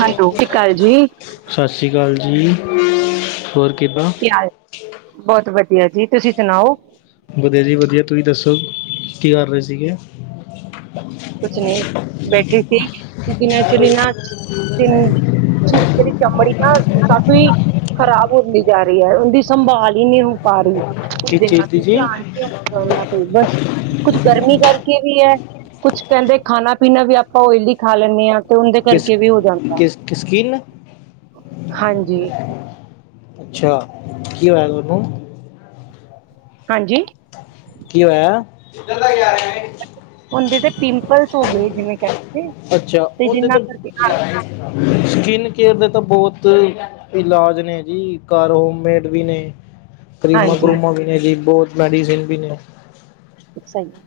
Hello, ਸਤਿ ਸ਼੍ਰੀ ਅਕਾਲ ਜੀ, ਸਤਿ ਸ੍ਰੀ ਅਕਾਲ ਜੀ ਹੋਰ [inaudible] ਕੀ ਹਾਲ ਬਹੁਤ ਵਧੀਆ ਜੀ ਤੁਸੀਂ ਸੁਣਾਓ। ਵਧੀਆ ਜੀ ਵਧੀਆ ਤੁਸੀਂ ਦੱਸੋ ਕੀ ਕਰ ਰਹੇ ਸੀਗੇ। ਕੁਛ ਨਹੀਂ ਬੈਠੀ ਸੀ ਕਿਉਂਕਿ ਨਾ ਐਕਚੁਲੀ ਨਾ ਤਿੰਨ ਮੇਰੀ ਚਮੜੀ ਨਾ ਕਾਫ਼ੀ ਖ਼ਰਾਬ ਹੁੰਦੀ ਜਾ ਰਹੀ ਹੈ ਉਹਦੀ ਸੰਭਾਲ ਹੀ ਨਹੀਂ ਹ। ਪਾਰੀ ਕੁਝ ਕਿਸ ਦਿਨਾਂ ਚੀਜ਼ ਦੀ ਤੇ ਜੀ ਧਿਆਨ ਨਹੀਂ ਆਉਂਦਾ ਉਹਨਾਂ ਤੇ ਬਸ ਕੁੱਛ ਗਰਮੀ ਕਰਕੇ ਵੀ ਹੈ। ਕੁਛ ਕਹਿੰਦੇ ਖਾਣਾ ਪੀਣਾ ਵੀ ਆਪਾਂ ਓਇਲੀ ਖਾ ਲੈਂਨੇ ਹਾਂ। ਤੇ ਉਹਦੇ ਕਿਸ ਕਰਕੇ ਵੀ ਹੋ ਜਾਂਦਾ ਕਿਸ ਕਿਸ ਸਕਿਨ ਹਾਂਜੀ। ਅੱਛਾ ਕੀ ਹੋਇਆ ਤੁਹਾਨੂੰ। ਹਾਂਜੀ। ਕੀ ਹੋਇਆ। ਉੰਦੇ ਤੇ ਪਿੰਪਲਸ ਹੋ ਗਏ ਜਿਵੇਂ ਕਹਿਦੇ। ਅੱਛਾ ਉਂਦੇ ਤੇ। ਸਕਿਨ ਕੇਅਰ ਦੇ ਤਾਂ ਬਹੁਤ ਇਲਾਜ ਨੇ ਜੀ ਘਰ ਹੋਮਮੇਡ ਵੀ ਨੇ। ਕਰੀਮਾ ਹਾਂਜੀ। ਕਰੂਮਾਂ ਵੀ ਨੇ ਜੀ ਬਹੁਤ ਮੈਡੀਸਨ ਵੀ ਨੇ। ਸਹੀ ਹੈ।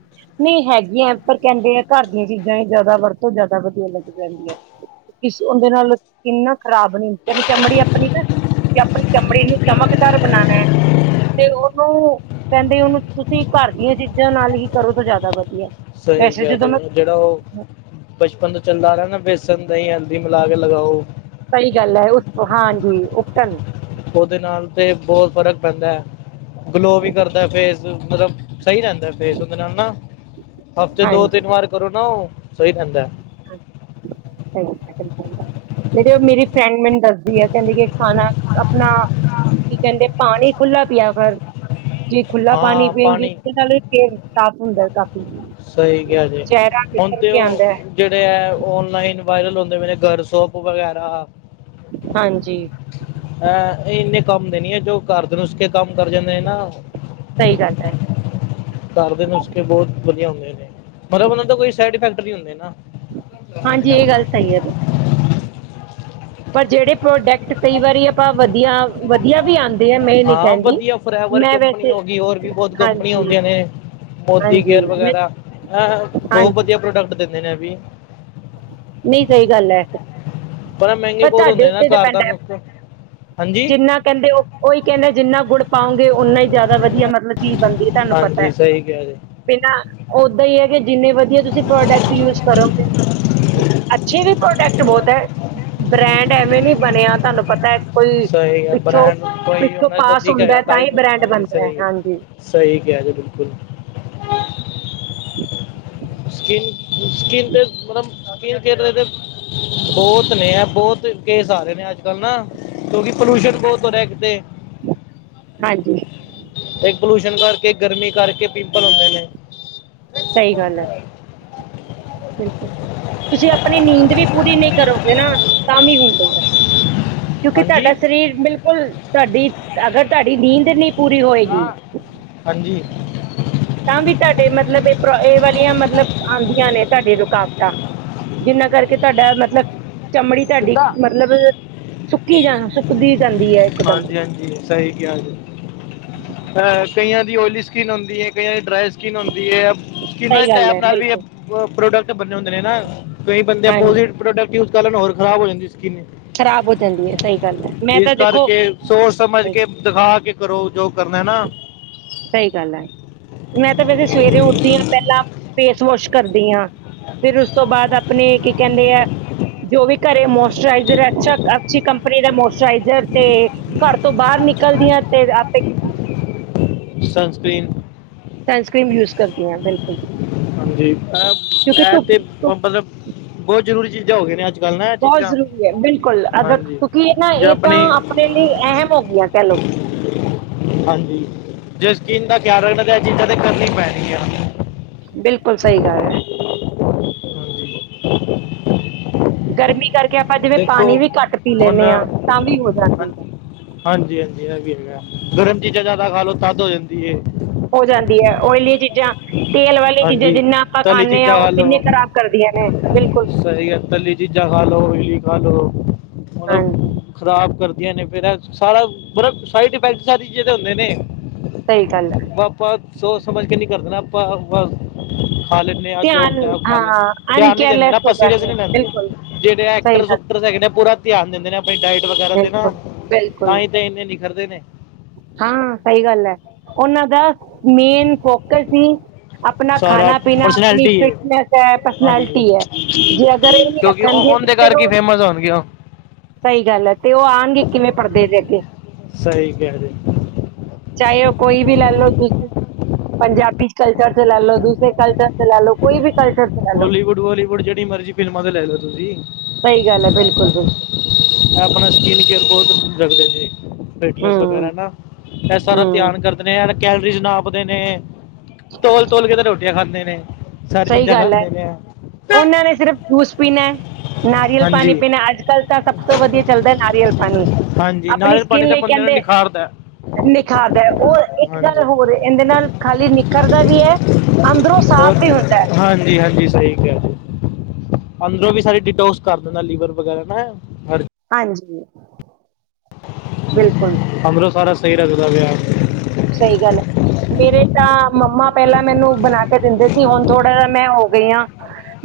ਨਹੀਂ ਹੈਗੀਆਂ ਪਰ ਕਹਿੰਦੇ ਆ ਘਰ ਦੀਆਂ ਚੀਜ਼ਾਂ ਹੀ ਜ਼ਿਆਦਾ ਵਰਤੋਂ ਜ਼ਿਆਦਾ ਵਧੀਆ ਲੱਗ ਜਾਂਦੀਆਂ। ਕਿਸ ਉਂਦੇ ਨਾਲ ਸਕਿੰਨ ਨਾ ਖ਼ਰਾਬ ਨੀ ਹੁੰਦੀ ਕਹਿੰਦੇ ਚਮੜੀ ਆਪਣੀ। ਤੇ ਆਪਣੀ ਚਮੜੀ ਨੂੰ ਚਮਕਦਾਰ ਬਣਾਣਾ। ਤੇ ਉਹਨੂੰ ਕਹਿੰਦੇ ਉਹਨੂੰ ਤੁਸੀਂ ਘਰ ਦੀਆਂ ਚੀਜ਼ਾਂ ਨਾਲ ਹੀ ਕਰੋ ਤਾਂ ਜ਼ਿਆਦਾ ਵਧੀਆ। ਸਹੀ ਵੈਸੇ ਕਿਹਾ ਜਦੋਂ ਜੀ ਮੈਂ ਜਿਹੜਾ ਉਹ ਬਚਪਨ ਤੋਂ ਚੱਲਦਾ ਆ ਰਿਹਾ ਨਾ। ਬੇਸਣ ਦਹੀਂ ਹਲਦੀ ਮਿਲਾ ਕੇ ਲਗਾਓ। ਸਹੀ ਗੱਲ ਹੈ ਉਸ ਹਾਂਜੀ ਉਪਟਨ। ਉਹਦੇ ਨਾਲ ਤੇ ਬਹੁਤ ਫ਼ਰਕ ਪੈਂਦਾ ਹੈ ਗਲੋ ਵੀ ਕਰਦਾ ਫੇਸ ਮਤਲਬ। ਸਹੀ ਰਹਿੰਦਾ ਫੇਸ ਉਹਦੇ ਨਾਲ ਨਾ ਹਫ਼ਤੇ ਦੋ ਤਿੰਨ ਵਾਰ ਕਰੋ ਨਾ ਉਹ ਸਹੀ ਰਹਿੰਦਾ ਹੈ। ਹਾਂ ਸਹੀ [unintelligible] ਜਿਹੜੀ ਮੇਰੀ ਫਰੈਂਡ ਮੈਨੂੰ ਦੱਸਦੀ ਐ ਕਹਿੰਦੀ ਕਿ ਖਾਣਾ ਆਪਣਾ ਕੀ ਕਹਿੰਦੇ ਪਾਣੀ ਖੁੱਲਾ ਪਿਆ ਕਰ। ਜੇ ਖੁੱਲਾ ਪਾਣੀ ਪੀਏਂਗੀ ਉਹਦੇ ਨਾਲ ਵੀ ਫੇਸ ਸਾਫ਼ ਹੁੰਦਾ ਕਾਫੀ। ਸਹੀ ਕਿਹਾ ਜੀ ਚੇਹਰਾ ਹੁਣ ਨਿਖਰ ਤੇ ਕੇ ਉਹ ਆਉਂਦਾ ਹੈ। ਜਿਹੜੇ ਹੈ ਔਨਲਾਈਨ ਵਾਇਰਲ ਹੁੰਦੇ ਪਾਏ ਨੇ ਘਰ ਸੋਪ ਵਗੈਰਾ। ਹਾਂਜੀ ਹਂ ਇੰਨੇ ਕੰਮ ਦੇ ਨੀ ਹੈ। ਜੋ ਘਰ ਦੇ ਨੁਕਸੇ ਕੰਮ ਕਰ ਜਾਂਦੇ ਨੇ ਨਾ। ਸਹੀ ਗੱਲ ਹੈ। ਘਰ ਦੇ ਨੁਸਕੇ ਬਹੁਤ ਵਧੀਆ ਹੁੰਦੇ ਨੇ। ਮਤਲਬ ਉਹਨਾਂ ਦਾ ਕੋਈ ਸਾਈਡ ਇਫੈਕਟ ਨੀ ਹੁੰਦੇ ਨਾ। ਹਾਂਜੀ ਇਹ ਗੱਲ ਸਹੀ ਹੈ ਪਰ ਜਿਹੜੇ ਪ੍ਰੋਡਕਟ ਕਈ ਵਾਰੀ ਆਪਾਂ ਵਧੀਆ ਵਧੀਆ ਵੀ ਆਉਂਦੇ ਆ ਮੈਂ ਇਹ ਨੀ ਹਾਂ ਕਹਿੰਦੀ ਵਧੀਆ ਫੋਰਐਵਰ ਮੈਂ ਕੰਪਨੀ ਵੈਸੇ। ਹੋ ਹੋਰ ਵੀ ਬਹੁਤ ਕੰਪਨੀਆਂ ਹਾਂਜੀ ਹੁੰਦੀਆਂ ਨੇ। ਮੋਦੀ ਹਾਂਜੀ ਕੇਅਰ ਮੈਂ ਵਗੈਰਾ ਬਹੁਤ ਹਾਂਜੀ ਵਧੀਆ ਪ੍ਰੋਡਕਟ ਦਿੰਦੇ ਨੇ ਇਹ ਵੀ। ਨਹੀਂ ਸਹੀ ਗੱਲ ਹੈ। ਮਹਿੰਗੇ ਪਰ ਬਹੁਤ ਹੁੰਦੇ ਤੁਹਾਡੇ ਨੇ ਨਾ ਉੱਤੇ ਘਰ ਦਾ ਡਿਪੈਂਡ ਹੈ ਨੁਸਖਾ ਹਾਂਜੀ ਜਿੰਨਾ ਕਹਿੰਦੇ ਉਹ ਉਹੀ। ਕਹਿੰਦੇ ਜਿੰਨਾ ਗੁੜ ਪਾਉਂ। ਉਨਾ ਹੀ ਜ਼ਿਆਦਾ ਵਧੀਆ ਮਤਲਬ ਚੀਜ਼ ਬਣਦੀ ਹੈ ਤੁਹਾਨੂੰ ਪਤਾ ਹੈ ਹਾਂਜੀ ਸਹੀ ਕਿਹਾ ਜੀ ਤੇ ਨਾਂ ਓਦਾਂ ਹੀ ਹੈ ਕਿ ਜਿੰਨੇ ਵਧੀਆ ਤੁਸੀਂ ਪ੍ਰੋਡੇਕਟ ਯੂਜ਼ ਕਰੋਗੇ। ਅੱਛੇ ਵੀ ਪ੍ਰੋਡਕਟ ਬਹੁਤ ਹੈ ਬ੍ਰੈਂਡ ਐਵੇਂ ਨੀ ਬਣਿਆ ਤੁਹਾਨੂੰ ਪਤਾ। ਕੋਈ ਸਹੀ ਹੈ ਪਿੱਛੋਂ ਬ੍ਰਾਂਡ ਕੋਈ ਪਿੱਛੋਂ ਉਹਨਾਂ ਕੋਲ ਪਾਸ ਦਿਖੇਗਾ ਹੁੰਦਾ ਤਾਂ ਹੀ ਬਣੇ ਬ੍ਰੈਂਡ ਹਾਂਜੀ ਬਣਦਾ ਹੈ ਸਹੀ ਹਾਂਜੀ। ਸਹੀ ਕਿਹਾ ਜੀ ਬਿਲਕੁਲ। [inaudible] ਸਕਿਨ ਸਕਿਨ ਤੇ ਮਤਲਬ ਸਕਿਨ ਕੇਅਰ ਦੇ ਤੇ ਬਹੁਤ ਨੇ ਏ ਬਹੁਤ। ਕੇਸ ਆ ਰਹੇ ਨੇ ਅੱਜ ਕੱਲ ਨਾ ਕਿਉਂਕਿ ਪੋਲਊਸ਼ਨ ਬਹੁਤ ਹੋ ਰਿਹਾ ਇੱਕ ਤੇ। ਹਾਂਜੀ ਤੇ ਪੋਲਿਊਸ਼ਨ ਕਰਕੇ ਗਰਮੀ ਕਰਕੇ ਪਿੰਪਲ ਹੁੰਦੇ ਨੇ। ਸਹੀ ਗੱਲ ਹੈ। ਬਿਲਕੁਲ ਤੁਸੀਂ ਆਪਣੀ ਨੀਂਦ ਵੀ ਪੂਰੀ ਨਹੀਂ ਕਰੋਗੇ ਨਾ ਤਾਂ ਵੀ ਹੁੰਦੇ ਆ। ਕਿਉਂਕਿ ਹਾਂਜੀ ਤੁਹਾਡਾ ਸ਼ਰੀਰ ਬਿਲਕੁਲ ਤੁਹਾਡੀ ਅਗਰ ਤੁਹਾਡੀ ਨੀਂਦ ਨਹੀਂ। ਪੂਰੀ ਹੋਏਗੀ ਹਾਂਜੀ ਤਾਂ ਵੀ ਤੁਹਾਡੇ ਮਤਲਬ ਇਹ। ਇਹ ਵਾਲੀਆਂ ਮਤਲਬ ਆਉਂਦੀਆਂ ਨੇ ਤੁਹਾਡੇ ਰੁਕਾਵਟਾਂ ਜਿੰਨਾਂ ਕਰਕੇ ਤੁਹਾਡਾ ਮਤਲਬ ਚਮੜੀ ਤੁਹਾਡੀ ਕਿੱਦਾਂ ਮਤਲਬ ਸੁੱਕੀ ਜਾਂ ਸੁੱਕਦੀ ਜਾਂਦੀ ਹੈ ਇਕਦਮ ਹਾਂਜੀ ਹਾਂਜੀ ਸਹੀ ਕਿਹਾ ਜੀ ਅਹ ਕਈਆਂ ਦੀ ਓਇਲਿਸ ਸਕਿਨ ਹੁੰਦੀ ਹੈ ਕਈਆਂ ਦੀ ਡਰਾਈ ਸਕਿਨ ਹੁੰਦੀ ਹੈ ਸਕਿਨ ਸਹੀ ਗੱਲ ਟੈਪ ਹੈ ਨਾਲ ਵੀ ਬਿਲਕੁਲ ਪ੍ਰੋਡਕਟ ਬੰੇ ਹੁੰਦੇ ਨੇ ਹਨ ਨਾ ਕਈ ਬੰਦੇੋ ਹਾਂਜੀ ਪ੍ਰੋਡਕਟ ਯੂਜ ਕਰਨ ਹੋਰ ਖਰਾਬ ਹੋ ਜਾਂਦੇ ਸੀ [unintelligible] ਕਿ ਖ਼ਰਾਬ ਹੋ ਜਾਂਦੀ ਹੈ ਸਹੀ ਗੱਲ ਹੈ ਮੈਂ ਤਾਂ ਇਸ ਦੇਖੋ ਕਰਕੇ ਸੋਚ ਸਮਝ ਕੇ ਦਿਖਾ ਕੇ ਕਰੋ ਜੋ ਕਰਨਾ ਨਾ ਸਹੀ ਗੱਲ ਹੈ ਮੈਂ ਤਾਂ ਵੇਸੇ ਸਵੇਰੇ ਉੱਠਦੀ ਹਾਂ ਪਹਿਲਾਂ ਫੇਸ ਵਾਸ਼ ਕਰਦੀ ਹਾਂ। ਫਿਰ ਉਸ ਤੋਂ ਬਾਅਦ ਆਪਣੇ ਕੀ ਕਹਿੰਦੇ ਆ? ਜੋ ਵੀ ਘਰੇ ਮੋਇਸਚਰਾਈਜ਼ਰ ਅੱਛਾ ਅੱਛੀ ਕੰਪਨੀ ਦਾ ਮੋਸਚਰਾਈਜ਼ਰ ਤੇ ਘਰ ਤੋਂ ਬਾਹਰ ਨਿਕਲ। ਨਿਕਲਦੀਆਂ ਤੇ ਆਪੇ ਸਨਸਕ੍ਰੀਨ ਸਨਸਕ੍ਰੀਨ ਯੂਜ ਕਰਦੀ ਹਾਂ ਬਿਲਕੁਲ ਹਾਂਜੀ ਕਿਉਂਕਿ ਇਹ ਧੁੱਪ ਤੇ ਧੁੱਪ ਮਤਲਬ ਬਹੁਤ ਜ਼ਰੂਰੀ ਚੀਜ਼ਾਂ ਹੋ ਗਈ ਨੇ ਅੱਜ ਕੱਲ੍ਹ ਨਾ ਇਹ ਬਹੁਤ ਚੀਜ਼ਾਂ ਜ਼ਰੂਰੀ ਹੈ ਬਿਲਕੁਲ ਅਗਰ ਹਾਂਜੀ ਕਿਉਂਕਿ ਇਹ ਨਾ ਜੇ ਇਹ ਤਾਂ ਆਪਣੀ ਆਪਣੇ ਲਈ ਅਹਿਮ ਹੋ ਗਈਆਂ ਕਹਿ ਲਓ [inaudible] [inaudible] ਹਾਂਜੀ ਜੇ ਸਕਿਨ ਦਾ ਧਿਆਨ ਰੱਖਣ ਬਿਲਕੁਲ ਸਹੀ ਗੱਲ ਹੈ ਹਾਂਜੀ ਗਰਮੀ ਕਰਕੇ ਕਿ ਆਪਾਂ ਜਿਵੇਂ ਦੇਖੋ ਪਾਣੀ ਵੀ ਘੱਟ ਪੀ ਲੈਂਦੇ ਹਾਂ ਤਾਂ ਵੀ ਹੋ ਜਾਂਦੀ ਹੈ। ਹਾਂਜੀ ਹਾਂਜੀ ਇਹ ਵੀ ਹੈਗਾ ਗਰਮ ਚੀਜ਼ਾਂ ਜ਼ਿਆਦਾ ਖਾ ਲੋ ਤੱਦ ਹੋ ਜਾਂਦੀ ਏ ਹੋ ਜਾਂਦੀ ਹੈ ਓਇਲੀਆਂ ਚੀਜ਼ਾਂ ਤੇਲ ਵਾਲੀਆਂ ਚੀਜ਼ਾਂ ਹਾਂਜੀ ਜਿੰਨਾ ਆਪਾਂ ਤਲੀ ਖਾਂਦੇ ਹਾਂ ਚੀਜ਼ਾਂ ਉਹ ਖਾ ਕਿੰਨੇ ਲਓ ਖਰਾਬ ਕਰ ਸਹੀ ਹੈ ਤੱਲੀ ਚੀਜ਼ਾਂ ਖਾ ਲੋੋ ਔਲੀ ਖਾ ਲੋ ਮਤਲਬ ਹਾਂਜੀ ਖਰਾਬ ਕਰ ਜੀ ਹਾਂਜੀ ਸਾਰਾ ਸਇਫੈਕਟ ਸਾਰੀ ਚੀਜ਼ ਤੇ ਹੁੰਦੇ ਨੇ ਸਹੀ ਗੱਲ ਹੈ ਆਪਪਾ ਸੋਚ ਸਮਝ ਕੇ ਨਹੀ ਕਰਨਾ ਆਪਾਂ ਬ ਖਾ ਲੈਂਦੇ ਜੋ ਧਿਆਨ ਖਾ ਹਾਂ ਲੈਂਦੇ ਧਿਆਨ ਨੀ ਦਿੰਦੇ ਅਨਕੇਅਰਲੈਸ ਨਾ ਆਪ ਹੋ ਸੀਰੀਅਸ ਜਾਂਦੇ ਆ ਨੀ ਲੈਂਦੇ ਬਿਲਕੁਲ ਜਿਹੜੇ ਸਹੀ ਗੱਲ ਟੈਕਟਰਕਟਰ ਪੂਰਾ ਧਿਆਨ ਦਿੰਦੇ ਨੇ ਆਪਣੀ ਡਾਇਟ ਵਗੈਰਾ ਤੇ ਨਾ ਬਿਲਕੁਲ ਬਿਲਕੁਲ ਤਾਂਹੀ ਤਾਂ ਇੰਨੇ ਨਿਖਰਦੇ ਨੇ ਹਾਂ ਸਹੀ ਗੱਲ ਹੈ ਉਹਨਾਂ ਦਾ ਮੇਨ ਫੋਕਸ ਸੀ ਆਪਣਾ ਸਾਰਾ ਖਾਣਾ ਪੀਣਾ, ਆਪਣੀ ਪਰਸਨੈਲਿਟੀ ਫਿਟਨੈਸ ਹੈ, ਹਾਂਜੀ ਪਰਸਨੈਲਿਟੀ ਹੈ ਜੇ ਅਗਰ ਇਹ ਨਹੀ ਰੱਖਣਗੇ ਤੇ ਫੋਨ ਦੇ ਫਿਰ ਕਰਕੇ ਉਹ ਫੇਮਸ ਹੋਣਗੇ ਉਹ ਸਹੀ ਗੱਲ ਹੈ ਤੇ ਉਹ ਆਉਣਗੇ ਕਿਵੇਂ ਪੜ੍ਹਦੇ ਦੇ ਅੱਗੇ ਸਹੀ ਕਹਿ ਰਹੇ ਚਾਹੇ ਉਹ ਕੋਈ ਵੀ ਲੈ ਲਓ ਤੁਸੀਂ ਪੰਜਾਬੀ ਕਲਚਰ ਚ ਲੈ ਲੋ ਦੂਸਰੇ ਕਲਚਰ ਤੇ ਲੈ ਲੋ ਕੋਈ ਵੀ ਕਲਚਰ ਚ ਲੈ ਲਓ ਹੋੋਲੀਵੁੱਡ ਵਾਲੀਵੁੱਡ ਜਿਹੜੀ ਮਰਜ਼ੀ ਫਿਲਮਾਂ ਤੇ ਲੈ ਲਓ ਤੁਸੀਂ ਸਹੀ ਗੱਲ ਹੈ ਬਿਲਕੁਲ-ਬਿਲਕੁਲ ਬਹੁਤਦੇ ਨੇ ਫਿਟਨਸ ਹਮ ਵਗੈਰਾ ਨਾ ਇਹ ਸਾਰਾ ਹਮ ਧਿਆਨ ਕਰਦੇ ਨੇ ਕੈਲਰੀਜ਼ ਨਾਪਦੇ ਨੇ ਤੋਲ-ਤੋਲ ਕੇ ਤਾਂ ਰੋਟੀਆਂ ਖਾਂਦੇ ਨੇ ਸਾਰੀ ਸਹੀ ਚੀਜ਼ਾਂ ਖਾ ਗੱਲ ਉਹਨਾਂ ਨੇ ਸਿਰਫ ਜੂਸ ਪੀਣਾ ਨਾਰੀਅਲ ਪਾਣੀ ਹਾਂਜੀ ਪੀਣਾ ਅੱਜ ਕੱਲ੍ਹ ਤਾਂ ਸਭ ਤੋਂ ਵਧੀਆ ਚੱਲਦਾ ਨਾਰੀਅਲ ਪਾਣੀ ਹਾਂਜੀ ਆਪਣੀ ਨਾਰੀਅਲ ਪਾਣੀ ਸਕਿਨ ਤਾਂ ਲਈ ਬੰਦੇ ਨੂੰ ਕਹਿੰਦੇ ਨਿਖਾਰਦਾ ਨਿਖਾਰਦਾ ਉਹ ਇੱਕ ਗੱਲ ਹਾਂਜੀ ਹੋਰ ਇਹਦੇ ਨਾਲ ਖਾਲੀ ਨਿਖਰਦਾ ਵੀ ਹੈ। ਅੰਦਰੋਂ ਹੋਰ ਸਾਫ਼ ਵੀ ਹੁੰਦਾ। ਹੈ ਹਾਂਜੀ ਹਾਂਜੀ ਸਹੀ ਕਿਹਾ ਜੀ, ਅੰਦਰੋਂ ਵੀ ਸਾਰੀ ਡਿਟੋਸ ਕਰ ਦਿੰਦਾ ਲੀਵਰ ਵਗੈਰਾ ਨਾ ਹਰ ਹਾਂਜੀ ਬਿਲਕੁਲ। ਸਹੀ ਲਗਦਾ ਵੈ ਐ ਸਹੀ ਗੱਲ ਹੈ। ਮੇਰੇ ਤਾਂ ਮੰਮਾ ਪਹਿਲਾਂ ਮੈਨੂੰ ਬਣਾ ਕੇ ਦਿੰਦੇ ਸੀ, ਹੁਣ ਥੋੜ੍ਹਾ ਜਿਹਾ ਮੈਂ ਹੋ ਗਈ ਹਾਂ।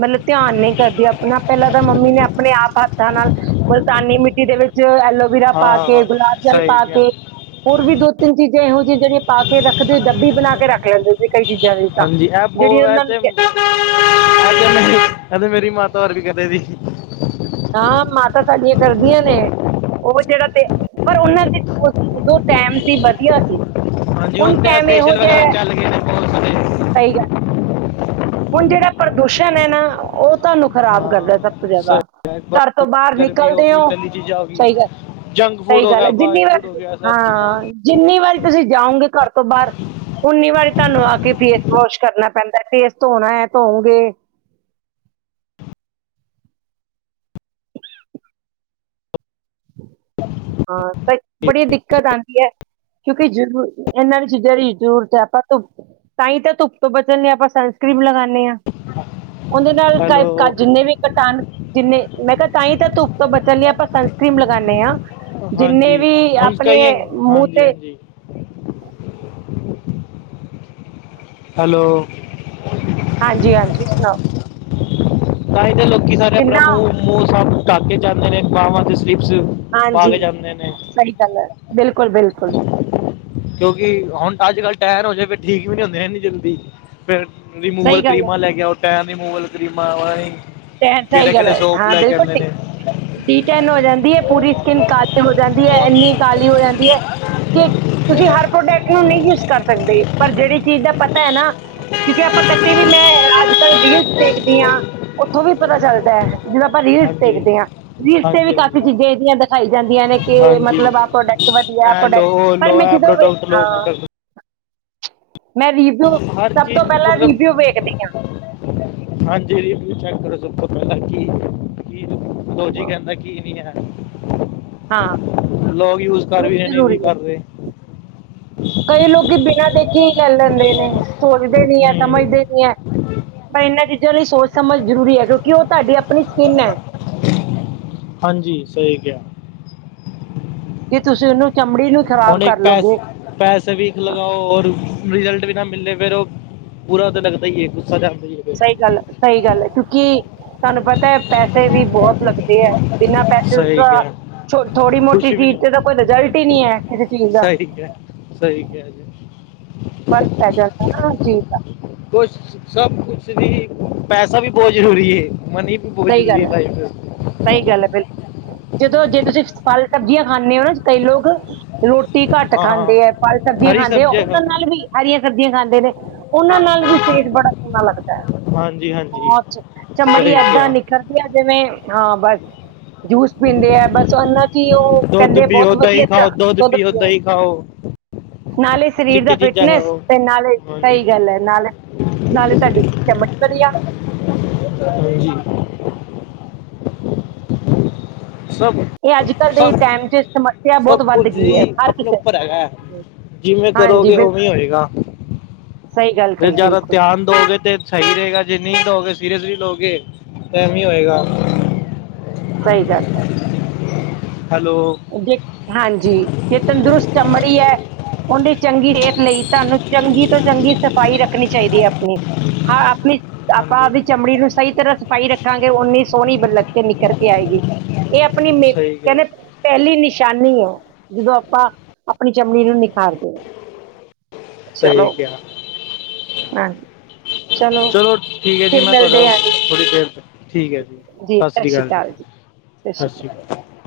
ਮਤਲਬ ਧਿਆਨ ਨਹੀਂ ਕਰਦੀ ਆਪਣਾ ਪਹਿਲਾਂ ਤਾਂ ਮੰਮੀ ਨੇ ਆਪਣੇ ਆਪ ਹੱਥਾਂ ਨਾਲ ਮੂਲਤਾਨੀ ਮਿੱਟੀ ਦੇ ਵਿੱਚ ਐਲੋ ਐਲੋਵਰਾ ਪਾ ਕੇ, ਗੁਲਾਬ ਜਲ ਪਾ ਕੇ ਹੋਰ ਵੀ ਦੋ ਤਿੰਨ ਚੀਜ਼ਾਂ ਇਹੋ ਜਿਹੀਆਂ ਜਿਹੜੀਆਂ ਪਾ ਕੇ ਰੱਖਦੇ ਡੱਬੀ ਬਣਾ ਕੇ ਰੱਖ ਲੈਂਦੇ ਸੀ, ਕਈ ਚੀਜ਼ਾਂ ਦੀ ਤਾਂ ਹਾਂਜੀ ਜਿਹੜੀ ਉਹਨਾਂ ਨੂੰ। ਐ ਤੇ ਮੇਰੀ ਮਾਤਾ ਵਰਗੇ ਵੀ ਕਦੇ ਦੀ। ਨਾਂ ਮਾਤਾਾਂ ਸਾਡੀਆਂ ਕਰਦੀਆਂ ਨੇ ਉਹ ਜਿਹੜਾ ਤੇ ਪਰ ਉਹਨਾਂ ਚ। ਉਦੋਂ ਟਾਈਮ ਸੀ ਵਧੀਆ ਸੀ। ਹਾਂਜੀ, ਹੁਣ ਤੇ ਟਾਈਮ ਇਹੋ ਫੇਸ਼ੀਅਲ ਜਿਹਾ ਵਗੈਰਾ ਹੈ, ਚੱਲ ਗਏ ਬਹੁਤ ਸਹੀ ਗੱਲ ਸਾਰੇ। ਹੁਣ ਜਿਹੜਾ ਪ੍ਰਦੂਸ਼ਣ ਹੈ ਨਾ ਉਹ। ਤੁਹਾਨੂੰ ਖ਼ਰਾਬ ਕਰਦਾ ਸਭ ਤੋਂ ਜਿਆਦਾ ਘਰ ਤੋਂ ਬਾਹਰ ਨਿਕਲਦੇ ਹੋ ਸਹੀ ਗੱਲ। ਸਹੀ ਗੱਲ ਹੈ, ਜਿੰਨੀ ਵਾਰੀ ਹਾਂ ਜਿੰਨੀ ਵਾਰੀ ਤੁਸੀਂ ਜਾਓਗੇ ਘਰ ਤੋਂ ਬਾਹਰ। ਉਨੀ ਵਾਰੀ ਤੁਹਾਨੂੰ ਆ ਕੇ ਫੇਸ ਵਾਸ਼ ਕਰਨਾ ਪੈਂਦਾ ਫੇਸ ਧੋਣਾ ਹੈ ਧੋਉਗੇ। ਹਾਂ ਤਾਂ ਬੜੀ ਦਿੱਕਤ ਆਉਂਦੀ ਹੈ। ਕਿਉਂਕਿ ਇਹਨਾਂ ਨੇ ਚੀਜ਼ਾਂ ਦੀ ਜ਼ਰੂਰਤ ਹੈ, ਆਪਾਂ ਧੁੱਪ ਤਾਂਹੀਂ ਤਾਂ ਧੁੱਪ ਤੋਂ ਬਚਣ ਲਈ ਆਪਾਂ ਸਨ ਕਰੀਮ। ਲਗਾਨੇ ਆ। ਉਹਦੇ ਨਾਲ ਜਿੰਨੇ ਵੀ ਕਿਟਾਣੂ ਜਿੰਨੇ ਮੈਂ ਕਿਹਾ ਤਾਂਈ ਤਾਂ ਆਪਾ ਧੁੱਪ ਤੋਂ ਬਚਣ ਲਈ ਆਪਾ ਸਨ। ਕਰੀਮ ਲਗਾਨੇ ਆ। ਹਾਂਜੀ ਹੁਣ ਕਹੀਏ ਮੂੰਹ ਹਾਂਜੀ, ਤੇ ਹਾਂਜੀ। ਹੈਲੋ। ਹਾਂਜੀ, ਹਾਂਜੀ ਸੁਣਾਓ? ਤਾਂਹੀ ਤਾਂ ਲੋਕੀ ਸਾਰੇ ਅਪਨਾ ਕਿੰਨਾ ਮੂੰਹ, ਮੂੰਹ ਸਭ ਢੱਕ ਕੇ ਜਾਂਦੇ ਨੇ ਬਾਵਾਂ ਤੇ। ਟਿਪਸ ਪਾ ਹਾਂਜੀ ਕੇ ਜਾੰਦੇ ਨੇ। ਸਹੀ ਗੱਲ ਹੈ ਬਿਲਕੁਲ ਬਿਲਕੁਲ ਕਿਉਂਕਿ ਹੁਣ ਤਾਂ ਅੱਜ- ਕੱਲ ਤ ਹੋ ਜੇ ਫ ਠੀਕ ਵੀ ਨਹੀਂ ਹੁੰਦੇ ਏਨੀ ਜਲਦੀ ਫਿਰ ਰਿਮੂਵਲ ਸਹੀ ਗੱਲ ਹੈ ਕਰੀਮਾਂ ਲੈ ਕੇ ਉਹ ਟੈਨ ਰਿਮੂਵਲ ਕਰੀਮਾ। ਇਹ ਸਹੀ ਗੱਲ ਹੈ ਹਾਂ ਬਿਲਕੁਲ ਆਉਂਦੇ ਠੀਕ। ਨੇ ਡੀ ਟੈਨ ਹੋ ਜਾਂਦੀ ਹੈ, ਪੂਰੀ ਸਕਿਨ ਕਾਲੀ ਹੋਜਾਂਦੀ ਹੈ, ਇੰਨੀ ਕਾਲੀ ਹੋ ਜਾਂਦੀ ਹੈ। ਕਿ ਤੁਸੀਂ ਹਰ ਪ੍ਰੋਡਕਟ ਨੂੰ ਨਹੀਂ ਯੂਜ ਕਰ ਸਕਦੇ ਪਰ ਜਿਹੜੀ ਚੀਜ਼ ਦਾ ਪਤਾ ਹੈ ਨਾ। ਕਿਉਂਕਿ ਆਪਾਂ ਕਦੀ ਵੀ ਮੈਂ ਅੱਜ -ਕੱਲ੍ਹ ਰੀਲਸ ਦੇਖਦੀ ਹਾਂ। ਉੱਥੋਂ ਵੀ ਪਤਾ ਚੱਲਦਾ ਹੈ ਜਦੋਂ ਆਪਾਂ ਰੀਲਸ ਹਾਂਜੀ ਦੇਖਦੇ ਹਾਂ, ਰੀਲਸ ਤੇ ਵੀ ਹਾਂਜੀ ਕਾਫ਼ੀ ਹਾਂਜੀ ਚੀਜ਼ਾਂ ਇਹਦੀਆਂ ਦਿਖਾਈ ਜਾਂਦੀਆਂ ਨੇ। ਕਿ ਹਾਂਜੀ ਮਤਲਬ ਆਹ ਪ੍ਰੋਡਕਟ ਵਧੀਆ ਇਹ ਪ੍ਰੋਡਕਟ ਲਓ ਪਰ ਲਓ ਮੈਂ ਇਹ ਜਦੋਂ ਵੀ ਪ੍ਰੋਡਕਟ ਲਓ ਹਾਂ। ਪ੍ਰੋਡਕਟ ਮੈਂ ਰੀ। ਹਰ ਚੀਜ਼ ਮਤਲਬ, ਹਾਂਜੀ ਤੁਸੀ ਚੈਕ ਕਰੋ। ਸਭ ਤੋਂ ਪਹਿਲਾਂ ਕੀ ਕੀ ਫੋਜੀ ਹਾਂ ਕਹਿੰਦਾ ਕੀ ਨਹੀਂ ਹੈ। ਹਾਂ ਲੋਕ ਯੂਜ ਕਰ ਉਹ ਵੀ ਰਹੇ ਨਹੀਂ ਵੀ ਜ਼ਰੂਰੀ ਹੈ ਕਰ ਰਹੇ। ਕਈ ਲੋਕੀ। ਇਹਨਾਂ ਦੇ ਕੀ ਲੈ ਲੈਂਦੇ ਨੇ ਸੋਚਦੇ ਨੀ ਹੈ ਸਮਝਦੇ ਹੂੰ ਨੀ ਹੈ ਪਈ ਇਹਨਾਂ ਚ। ਲਈ ਸੋਚ ਸਮਝ ਜਰੂਰੀ ਹੈ, ਕਿਉਂਕਿ ਉਹ ਤੁਹਾਡੀ ਆਪਣੀ ਸਕਿੰਨ ਹੈ। ਹਾਂਜੀ ਸਹੀ ਕਿਹਾ। ਕਿ ਤੁਸੀਂ ਉਹਨੂੰ। ਚਮੜੀ ਨੂੰ ਖ਼ਰਾਬ ਉਹਨੇ ਕਰ ਪੈਸ, ਲੋਗੇ ਪੈਸੇ ਵੀ ਲਗਾਓ ਔਰ। ਰਿਜਲਟ ਵੀ ਨਾ ਮਿਲੇ ਫੇਰ ਉਹ ਬੁਰਾ ਤਾਂ ਲੱਗਦਾ ਹੀ ਹੈ। ਗੁੱਸਾ ਚੜਦਾ। ਸਹੀ ਗੱਲ ਹੈ, ਸਹੀ ਗੱਲ ਹੈ ਕਿਉਂਕਿ। ਤੁਹਾਨੂੰ ਪਤਾ ਹੈ, ਪੈਸੇ ਵੀ ਬਹੁਤ ਲੱਗਦੇ ਹੈ ਬਿਨਾਂ ਪੈਸੇ ਉਸ ਦਾ। ਥੋੜ੍ਹੀ ਮੋਟੀ ਚੀਜ਼ ਤੇ ਤਾਂ ਕੋਈ ਰਿਜਲਟ ਹੀ ਨਹੀਂ ਹੈ। ਕਿਸੇ ਚੀਜ਼ ਦਾ ਸਹੀ ਕਿਹਾ ਸਹੀ ਕਿਹਾ ਜੇ। ਫ਼ਰਕ ਪੈ ਜਾਂਦਾ ਨਾ ਹਰ ਚੀਜ਼ ਦਾ ਕੁਛ ਸਭ ਕੁਛ। ਪੈਸਾ ਵੀ ਬਹੁਤ ਜ਼ਰੂਰੀ ਹੈ। ਮਨੀ ਵੀ ਬਹੁਤ ਸਹੀ ਜ਼ਰੂਰੀ ਗੱਲ ਹੈ ਲਾਈਫ ਚ। ਸਹੀ ਗੱਲ ਹੈ ਬਿਲਕੁਲ ਜਦੋਂ ਜੇ ਤੁਸੀਂ ਫਲ ਸਬਜ਼ੀਆਂ ਖਾਂਦੇ ਹੋ ਨਾ ਕਈ ਲੋਕ। ਰੋਟੀ ਘੱਟ ਖਾਂਦੇ ਹੈ ਫ਼ਲ ਸਬਜ਼ੀਆਂ ਖਾਂਦੇ ਆ ਉਹਨਾਂ ਨਾਲ ਵੀ, ਹਰੀਆਂ ਸਬਜ਼ੀਆਂ ਖਾਂਦੇ ਨੇ ਉਹਨਾਂ ਨਾਲ ਵੀ। ਫੇਸ ਬੜਾ ਸੋਹਣਾ ਲੱਗਦਾ ਹੈ। ਹਾਂਜੀ ਬਹੁਤ ਚਮੜੀ ਸਾਰੇ। ਏਦਾਂ ਨਿਕਲਦੀ ਆ ਜਿਵੇਂ ਹਾਂ ਬਸ ਜੂਸ ਪੀਂਦੇ ਆ, ਬਸ ਉਹਨਾਂ ਕਿ ਉਹ ਦੁੱਧ ਕਹਿੰਦੇ ਬਹੁਤ ਪੀਓ ਵਧੀਆ ਦਹੀਂ ਖਾਓ ਚਾਹ, ਦੁੱਧ ਪੀਓ। ਦਹੀਂ ਖਾਓ ਨਾਲੇ ਸਰੀਰ ਦਾ ਚਿੱਟੀ ਚੀਜ਼ਾਂ ਫਿਟਨੈਸ ਖਾਓ ਤੇ ਨਾਲੇ ਹਾਂਜੀ ਸਹੀ ਗੱਲ ਐ, ਨਾਲੇ ਨਾਲੇ ਤੁਹਾਡੀ ਚਮਟ ਵਧੀਆ। [unintelligible] ਸਭ ਇਹ ਅੱਜ -ਕੱਲ੍ਹ ਦੇ ਸਭ ਟਾਈਮ ਚ ਇਸਤੇਮਾਲ ਸਿਆ ਸਭ ਬਹੁਤ ਕੁਝ ਵੱਧ ਗਈ ਐ ਹੀ ਹਰ ਆਪਣੇ ਕਿਸੇ ਉੱਪਰ ਹੈਗਾ ਹੈ। ਚ, ਜਿਵੇਂ ਹਾਂਜੀ ਕਰੋਗੇ ਬਿਲਕੁਲ ਉਵੇਂ ਹੀ ਹੋਏਗਾ [inaudible] ਜੇ ਕਹੀ ਜ਼ਿਆਦਾ ਬਿਲਕੁਲ ਧਿਆਨ ਦਓਗੇ ਤੇ ਸਹੀ ਰਹੇਗਾ, ਜੇ ਨਹੀਂ ਦਓਗੇ ਸੀਰੀਅਸ ਨੀ ਲਓਗੇ, ਤਾਂ ਐਵੀਂ ਹੋਏਗਾ। ਸਹੀ ਗੱਲ ਐ। ਹੈਲੋ ਜੇ ਹਾਂਜੀ ਜੇ ਤੰਦਰੁਸਤ ਚਮੜੀ ਐ ਉਹਦੀ ਚੰਗੀ ਸਿਹਤ ਲਈ ਤੁਹਾਨੂੰ ਚੰਗੀ ਤੋਂ ਚੰਗੀ ਸਫ਼ਾਈ ਰੱਖਣੀ ਚਾਹੀਦੀ ਐ। ਹੂੰ, ਹਾਂ ਆਪਣੀ ਆਪਾਂ ਹਾਂਜੀ ਆਪਦੀ ਚਮੜੀ ਨੂੰ ਸਹੀ ਤਰ੍ਹਾਂ ਸਫ਼ਾਈ ਰੱਖਾਂਗੇ, ਓਨੀ ਸੋਹਣੀ ਬਲਕਿ ਨਿਕਰ ਕੇ ਆਏਗੀ। ਇਹ ਆਪਣੀ ਮੇ ਸਹੀ ਕਿਹਾ ਕਹਿੰਦੇ ਪਹਿਲੀ ਨਿਸ਼ਾਨੀ ਐ, ਜਦੋਂ ਆਪਾਂ ਆਪਣੀ ਚਮੜੀ ਨੂੰ ਨਿਖਾਰਦੇ ਹਾਂ। ਸਹੀ ਚਲੋ ਕਿਹਾ। ਹਾਂਜੀ ਚਲੋ ਠੀਕ ਹੈ ਜੀ, ਫਿਰ ਮੈਂ ਤੁਹਾਡਾ ਮਿਲਦੇ ਹਾਂ ਜੀ ਥੋੜੀ ਦੇਰ ਠੀਕ ਹੈ ਜੀ ਸਸ ਸਤਿ ਰੀ ਸ਼੍ਰੀ ਕਾਲ ਜੀ, ਅਕਾਲ ਸਤਿ ਸ਼੍ਰੀ ਸਸ ਅਕਾਲ ਰੀ ਕਾਲ।